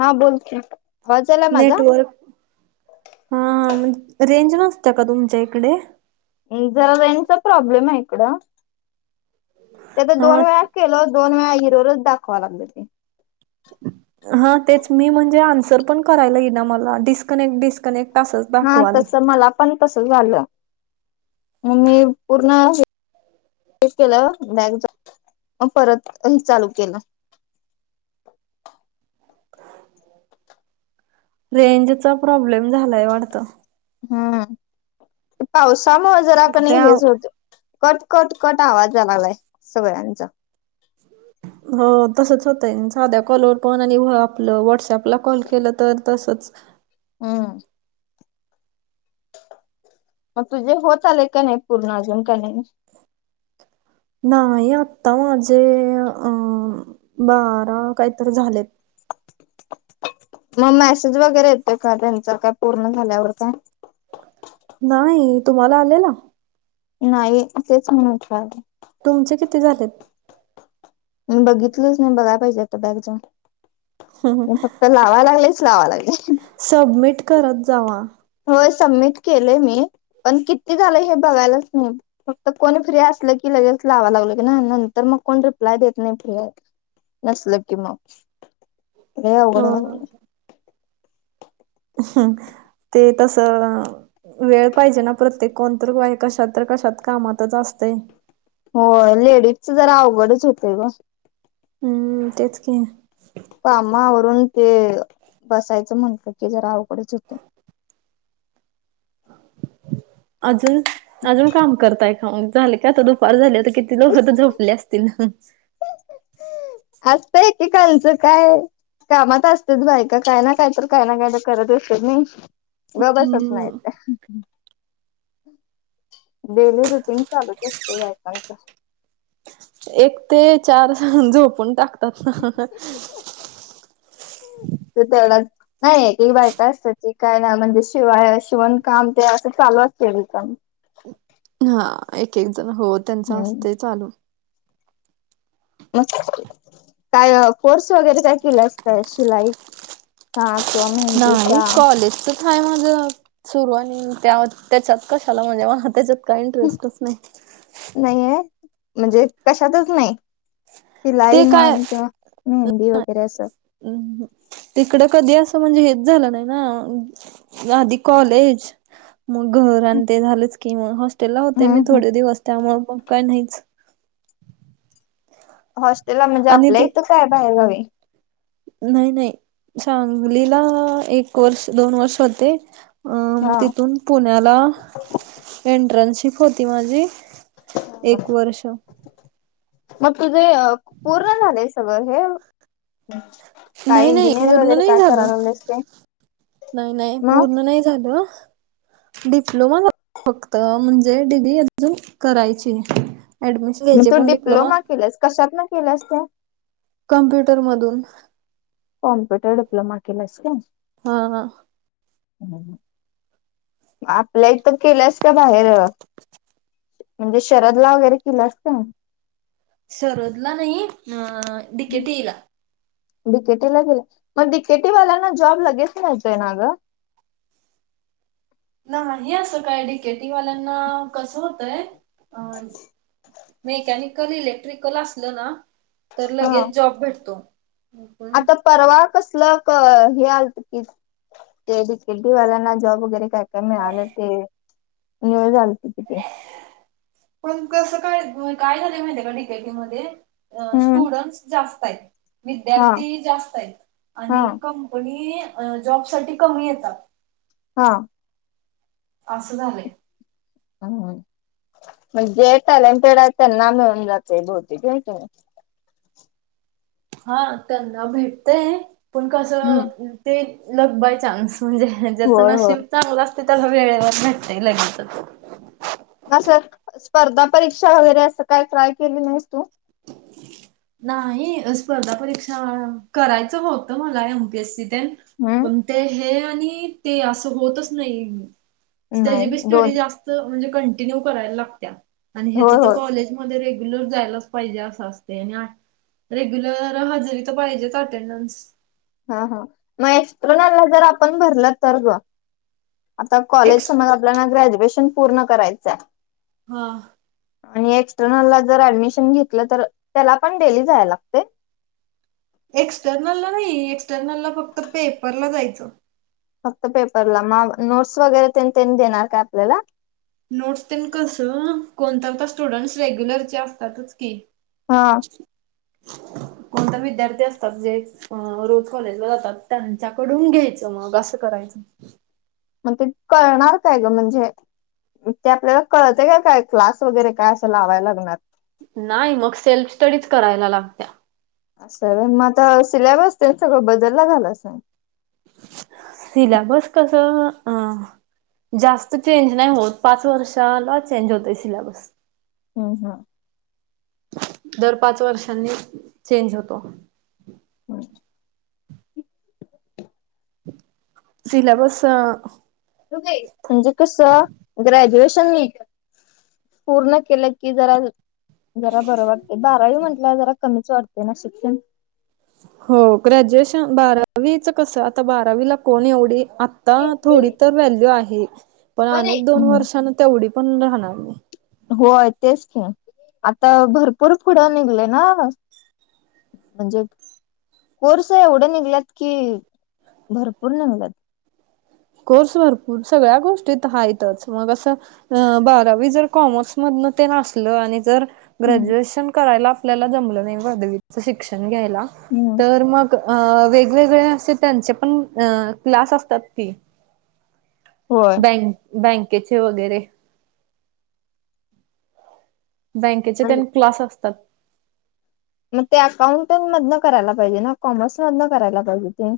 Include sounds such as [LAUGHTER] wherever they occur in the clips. हा बोलकी. नेटवर्क हा म्हणजे रेंज नसते का तुमच्या इकडे? जरा रेंजचा प्रॉब्लेम आहे इकडं. ते तर हा दोन वेळा केलो दोन वेळा इरर च दाखवा लागले ते. हा तेच मी म्हणजे आन्सर पण करायला येईना मला डिस्कनेक्ट डिस्कनेक्ट. असंच हा दाखवाले तस मला पण तस झालं. मग मी पूर्ण हे ते केलं बॅक जाऊन मग परत हे चालू केलं. रेंजचा प्रॉब्लेम झालाय वाटत. हम्म पावसामुळे जरा क नाही हेच होत. कट कट कट आवाज यायला लागलाय सगळ्यांचा. हो तसंच होत आहे साध्या कॉलवर पण आणि आपलं व्हॉट्सअपला कॉल केलं तर तसंच. हम. तुझे होत आले का नाही पूर्ण का नाही? नाही आता माझे अ बारा काहीतरी झालेत. मग मेसेज वगैरे येते का त्यांच काय पूर्ण झाल्यावर काय? नाही तुम्हाला आलेला? नाही तेच म्हणूनच. तुमचे किती झालेत? म बघितलंच नाही बघाला पाहिजे आता बॅक जाऊन फक्त. तर लावा लागलेच लावा लागले. सबमिट करत जावा. होय सबमिट केले मी पण किती झालं हे बघायलाच नाही. फक्त कोणी फ्री असल की लगेच लावं लागलं की नंतर मग कोण रिप्लाय देत नाही फ्री आहे. नसल कि मग हे अवघड म्हण हो हम् ते तसं वेळ पाहिजे ना प्रत्येक कोणत कशात तर कशात कामातच असतं. हो लेडीजचं जरा अवघडच होतय ग. हम्म तेच की. काम आवरून ते बसायचं म्हटलं की जरा अवघडच होतंय. अजून अजून काम करताय का? झाले का आता दुपार झाली. किती लोक झोपले असतील. असतं एकेकांचं काय? कामात असतेच बाई का काय ना काय तर काय ना काय तर करत असत नई. गप बसत नाही. हम्म डेली रुटीन चालूच असते बायकांच. एक ते चार झोपून टाकतात ना. [UNINTELLIGIBLE] नाही बायका असत त काय नाही म्हणजे शिवाय शिवण काम ते असं चालू असते. हा एक एक जण हो त्यांच हम्म असत चालू. म काय कोर्स वगैरे काय केलं अस काय शिलाई? हा किंवा मेंदीचा? हय माझं सुरू आणि त्या त्याच्यात कशाला म्हणजे त्याच्यात काही इंटरेस्टच नाही. नाही ओ म्हणजे कशातच नाही. शिलाई ते काय म्हण किंवा मेहंदी वगैरे अस. हम् तिकडं कधी असं म्हणजे हेच झालं नाही ना. या आधी कॉलेज मग घर आण हम्म ते झालेच की हॉस्टेलला होते मी हम्म थोडे दिवस त्यामुळ मग काय नाहीच. हॉस्टेलला म्हणजे आणि आपल्या ते इथं काय बाहेरगावी नाही नाही सांगलीला एक वर्ष दोन वर्ष होते. हा तिथून पुण्याला इंटरनशिप होती माझी. एक वर्ष मग तुझं पूर्ण झाले सगळं हे काय नाही नाही इंजिनिअर पूर्ण वगैरे नाही काय झालं करायला लागलेस काय? नाही नाही पूर्ण नाही झालं. डिप्लोमा झाला फक्त म्हणजे डिग्री अजून करायची आहे. मग तू डिप्लोमा केलास कशात न केलास तु? कम्प्युटर मधून कॉम्प्युटर डिप्लोमा केलास होय. हा. हा. आपल्या इथं केलंस का बाहेर म्हणजे शरदला वगैरे केल्यास काय? शरदला नाही अ डि के टी ई ला डीकेटीला केला मग डीकेटी वाल्यांना जॉब लगेच मिळतो ना ग. नाही असं काय डीकेेटीवाल्यांना कसं होतंय? अ मेकॅनिकल, इलेक्ट्रिकल असलं ना? तर हा. लगेच जॉब भेटतोय. आता परवा कसल क हे आलत की ते डिकेटी वाल्यांना जॉब वगैरे काय काय मिळालं ते. न्यूज आलती की ती. पण कसं काय काय झालं माहिती का डीकेटी मध्ये? हम्म स्टुडंट्स जास्त आहेत हा विद्यार्थी जास्त आहेत हा आणि कम कोणी जॉब साठी कमी येतात. हा. असं झालंय म्हणजे जे टॅलेंटेड आहे त्यांना मिळून जाते बहुतेक हाय की नाय. हा त्यांना भेटतंय पण कसं हम्म ते लक बाय चान्स. म्हणजे ज्याचं होय होय. नशीब चांगलं असते त्याला वेळेवर भेटतय लगेचच., असं स्पर्धा परीक्षा वगैरे असं काय ट्राय केली नाहीस तू. नाही स्पर्धा परीक्षा करायचं होतं मला एम पी एस सी तेन हम्म पण ते हे आणि ते असं होतच नाही नाही त्याची बी स्टडी दोन जास्त त्याज कंटिन्यू करायला लागत्या ह्याच होय तर होय कॉलेज मध्ये रेग्युलर जायलाच पाहिजे अस असत आणि आ रेग्युलर हजेरी तर पाहिजेच अटेंडन हा हा मग एसकट्रनला जर आपण भरल तर ग आता कॉलेज एक्स समज आपल्याला ग्रॅज्युएशन पूर्ण करायचं आहे. हा. आणि एक्सटर्नल ला जर ऍडमिशन घेतलं तर त्याला पण डेली जायला लागतय. एक्सटर्नल ला नाही एक्सटर्नल ला फक्त पेपरला जायचं. फक्त पेपरला. मग नोट्स वगैरे तेन त्यांनी देणार काय आपल्याला? नोट्स तेन कसं कोणता तर स्टुडंट्स रेग्युलरचे असतातच की. हां. कोणतर विद्यार्थी असतात जे अ रोज कॉलेजला जातात, त्यांच्याकडून घ्यायचं मग असं करायचं. मग ते कळणार काय गं म्हणजे ते आपल्याला कळतंय का काय, क्लास वगैरे काय असं लावाय लागणार? नाही मग सेल्फ स्टडीज करायला लागत्या. असं हाय व्हय, मग आता सिलॅबस ते सगळं बदलला झाला असंन. सिलॅबस कसं अ जास्त चेंज नाही होत, पाच वर्षाला चेंज होतंय सिलॅबस. अं हं. दर पाच वर्षांनी चेंज होतो. [INAUDIBLE] सिलॅबस [UNINTELLIGIBLE] म्हणजे कसं ग्रॅज्युएशन पूर्ण केलं की जरा जरा बरं वाटतंय. बारावी म्हंटल्यावर जरा कमीच वाटतंय ना शिक्षण. हो ग्रॅज्युएशन बारावीचं कसं आता बारावीला कोण एवढी आ ता थोडी तर व्हॅल्यू आहे. पण अनेक दोन वर्षांनं तेवढी पण राहणार नाही. होय तेच की, आता भरपूर पुढं निघलंय ना. म्हणजे कोर्स एवढं निघल्यात की भरपूर निघल्यात. कोर्स भरपूर सगळ्या गोष्टीत हायतच मग असं हं बारावी जर कॉमर्स मधनं तेन असलं आणि जर हम्म ग्रॅज्युएशन करायला आपल्याला जमलं नाही, [UNINTELLIGIBLE] शिक क्षण घ्यायला. हम्म तर मग अ वेग वेगवेगळे असे त्यांचेपण अ क्लास असतात की. होय. [UNINTELLIGIBLE] बँकेचे वगैरे. बँकेचे तेन क्लास असतात. [INAUDIBLE] मग ते अकाउंटंट मधनं करायला पाहिजे ना, कॉमर्स मधनं करायला पाहिजे ते.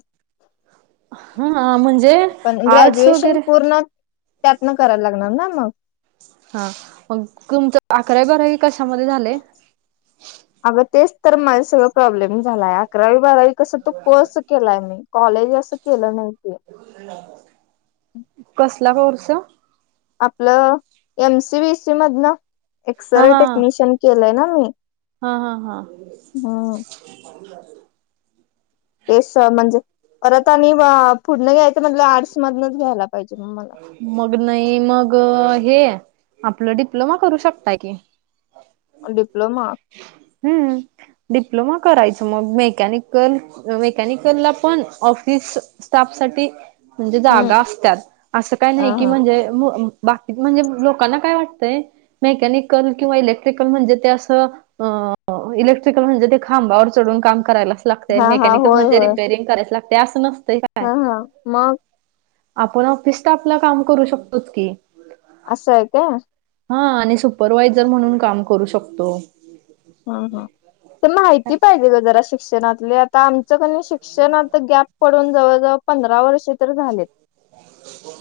हा म्हणजे पण आर्ट्स ग्रॅज्युएशन वगैरे पूर्ण त्यांतनं कराय लागणार ना मग. हां मग तुमचं अकरावी बारावी कशामध्ये झालंय? अगं तेच तर माझं सगळं प्रॉब्लेम झालाया. अकरावी बारावी कसं तो कोर्स केलाय मी, कॉलेज असं केलं नाही ते. कसला कोर्स? आपलं एमसीव्हीसी मधनं. एक्सरे हा टेक्निशियन केलंय ना मी, हा हा हा हम्म. [INAUDIBLE] तेस म्हणजे परत आणि पुढनं घ्यायचं म्हणलं, आर्ट्स मधनच घ्यायला पाहिजे मग मला. मग नाही, मग हे आपलं डिप्लोमा करू शकताय की. डिप्लोमा हं. डिप्लोमा करायचं मग मेकॅनिकल मेकॅनिकलला पण ऑफिस स्टाफ साठी म्हणजे हम्म जागा असत्यात असं काही हा नाही की हा म्हणजे म्ह म्ह बाकीचं म्हणजे लोकांना काय वाटतंय मेकॅनिकल किंवा इलेक्ट्रिकल म्हणजे ते असं अ इलेक्ट्रिकल म्हणजे ते खांबावर चढून काम करायलाचं लागतंय आणि हा हा मेकॅनिकल होय म्हणजे होय रिपेरिंग करायच लागतंय असं नसतंय काय. हा हा मग? आपण ऑफिस स्टाफला काम करू शकतोच की. असं आहे काय. हा आणि सुपरवायजर म्हणून काम करू शकतो. हा हा ते माहिती पाहिजे गं जराशी. शिक्षणातली. आता आमचं कणी शिक्षणात गॅप पडून जवळ जवळ पंधरा वर्षे तर झालेत.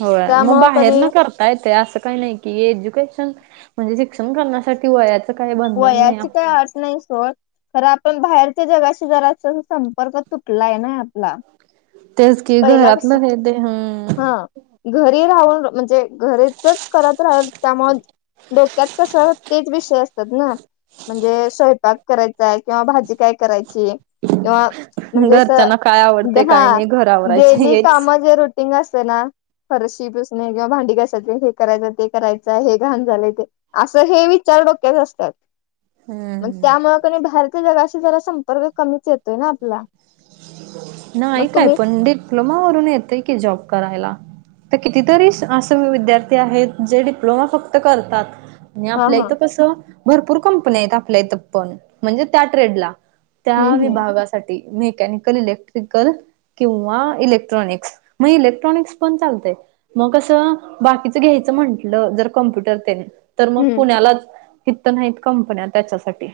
होय मग त्यामुळं कणी बाहेरनं कर -ता येतंय असं काय नाही की एज्यूकेशन म्हणजे शिक्षण करण्यासाठी वया वयाची काय अट नाही सोड. खरं आपण बाहेरच्या जगाशी जरासं संपर्क तुटलाय नाही आपला. तेच की पहिला कस घरातलं हे ते हुं. हा घरी राहून म्हणजे घरेचंच करत राहिलो त्यामुळं डोक्यात कसं तेच विषय अस -तात ना म्हणजे स्वयंपाक करायचाय किंवा भाजी काय करायची किंवा म्हणजे असं घरच्यांना काय आवडतंय डे- हा काय नाही घर आवरायचं डेली हेच कामं जे रूटिंग असतंय ना फरशी पुसणे किंवा भांडी घासायची आहेत हे करायचंय ते करायचंय हे घाण झालंय ते असं हे विचार डोक्यात असत्यात. आणि हम्म त्यामुळं कणी बाहेरच्या जगाशी जरा संपर्क कमीच येतोय ना आपला. मग नाही काय तुम्ही पण डिप्लोमा वरून येतंय की जॉब करायला. आता कितीतरी स- असे विद्यार्थी आहेत जे डिप्लोमा फक्त करतात. आणि हा आपल्या हा इथं कसं भरपूर कंपन्या आहेत आपल्या इथं पण म्हणजे त्या ट्रेडला. हम्म त्या हम्म विभागासाठी मेकॅनिकल इलेक् ट्रिकल किंवा इलेक्ट्रॉनिक्स मग इलेक्ट्रॉनिक्स पण चालतंय. मग कसं बाकीचं घ्यायचं म्हंटलं जर कॉम्प्युटर तेन तर मग हम्म पुण्यालाचं. इथं नाहीत कंपन्या त्याच्यासाठी.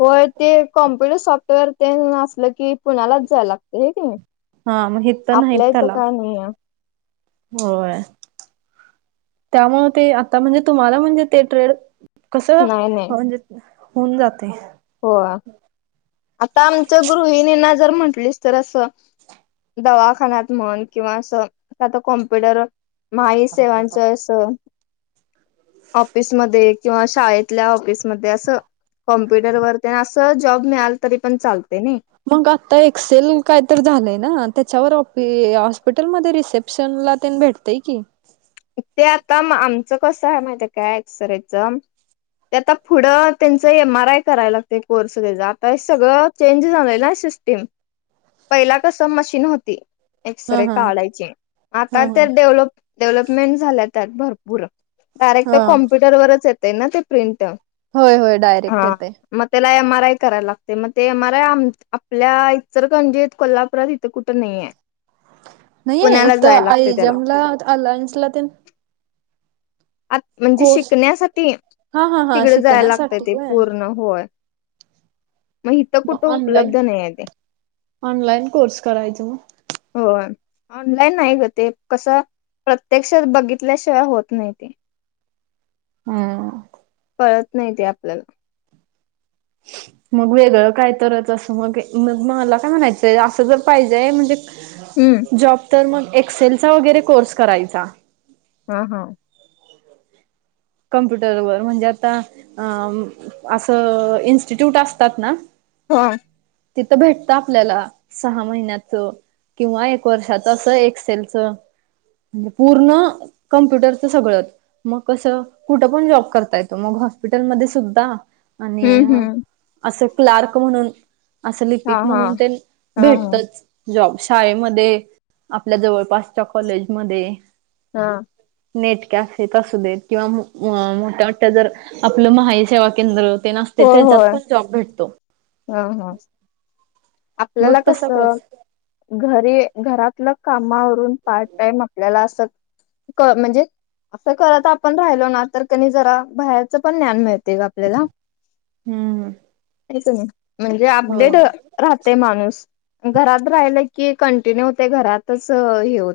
होय ते कॉम्प्युटर सॉफ्टवेअर तेन असलं की पुण्यालाच जायला लागतंय होय कणी हा मग हित नाहीत आपल्या इथं त्याला काय नाही आहे. होय. त्यामुळं ते आता म्हणजे तुम्हाला म्हणजे ते ट्रेड कसं नाही [UNINTELLIGIBLE] होऊन जातंय. होय. आता आमच्या गृहिणींना जर म्हंटलीस तर असं दवाखान्यात म्हण किंवा असं कुठल्या तर कॉम्प्युटर वर महा इ सेवांचं हो ऑफिस मध्ये किंवा शाळेतल्या ऑफिस मध्ये असं [UNINTELLIGIBLE] तेन असं जॉब मिळाला तरी पण चालतंय नाही. मग आता एक्सेल काय तर झालंय ना त्याच्यावर ऑफी- हॉस्पिटल मध्ये रिसेप्शनला तेन भेट -तंय की ते आता म-आमचं कसं आहे माहितीये काय एक्सरेचं ते आता पुढं त्यांचं एम आर आय करायला लागतंय कोर्स त्याचा. आता हे सगळं चेंज झालंय ना सिस् टीम पहिला कसं मशीन होती. हा एक्सरे हा काढायचे. आता हा तर हा डेव्हलप-डेव्हलपमेंट झाल्या त्यात भरपूर. डायरेक्ट हा कॉम्प्युटरवरच येतय ना ते प्रिंट. होय होय डायरेक्ट हा येतंय. मग त्याला एम आर आय करायला लागतंय, मग ते एम आर आय आपल्या इचलकरंजीत कोल्हापुरात इथं कुठ तर नाही आहे. नाहीये इथं आयजमला अलायन्सला तेन? आ म्हणजे कोर्स शिकण्यासाठी हा हा हा तिकडे जायला लागतंय शिकण्यासाठी ते होय. पूर्ण होय. मग इथं कुठं उपलब्ध नाहीये ते. ऑनलाईन कोर्स करायचा मग. होय. ऑनलाईन नाही ग ते, कसं प्रत्यक्षात बघितल्याशिवाय होत नाही ते. हम्म. कळत नाही ते आपल्याला. मग वेगळं काय तरच असं मग मग मला काय म्हणायचंय, असं जर‌ पाहिजे हाय म्हणजे हम्म. जॉब तर मग एक्सेलचा वगैरे कोर्स करायचा. हा हा. कम्प्युटरवर म्हणजे आता अ असं इन्स्टिट्यूट असतात ना हा. तिथं भेटत आपल्याला सहा महिन्याचं. किंवा एक वर्षाच असं एक्सेलच म्हणजे पूर्ण कम्प्युटरचं सगळंच. मग कसं कुठं पण जॉब करता येतो, मग हॉस्पिटलमध्येध्ये सुद्धा आणि हम्म हम्म असं क्लार्क म्हणून असं हा लिपिक हा म्हणून तेन हा हा भेटतच. जॉब शाळेमध्ये आपल्या जवळपासच्या कॉलेजमध्ये. हा. नेट कॅफेत असू देत किंवा अ मोठ्या मोठ्या जर आपलं महाई सेवा केंद्र तेन असतंय होय होय त्याच्यात पण जॉब भेटतो. हा हा. आपल्याला मग तसा कसं कोर्स घरी घरातलं काम आवरून पार्ट टाईम आपल्याला असं क म्हणजे अस करत आपण राहिलो ना तर कनई जरा बाहेरचं पण ज्ञान मिळतंय ओ आपल्याला. हम्म. [UNINTELLIGIBLE] म्हणजे अपडेट हो राहतंय माणूस. घरात राहिलं की कंटिन्यू ते घरातच हे होत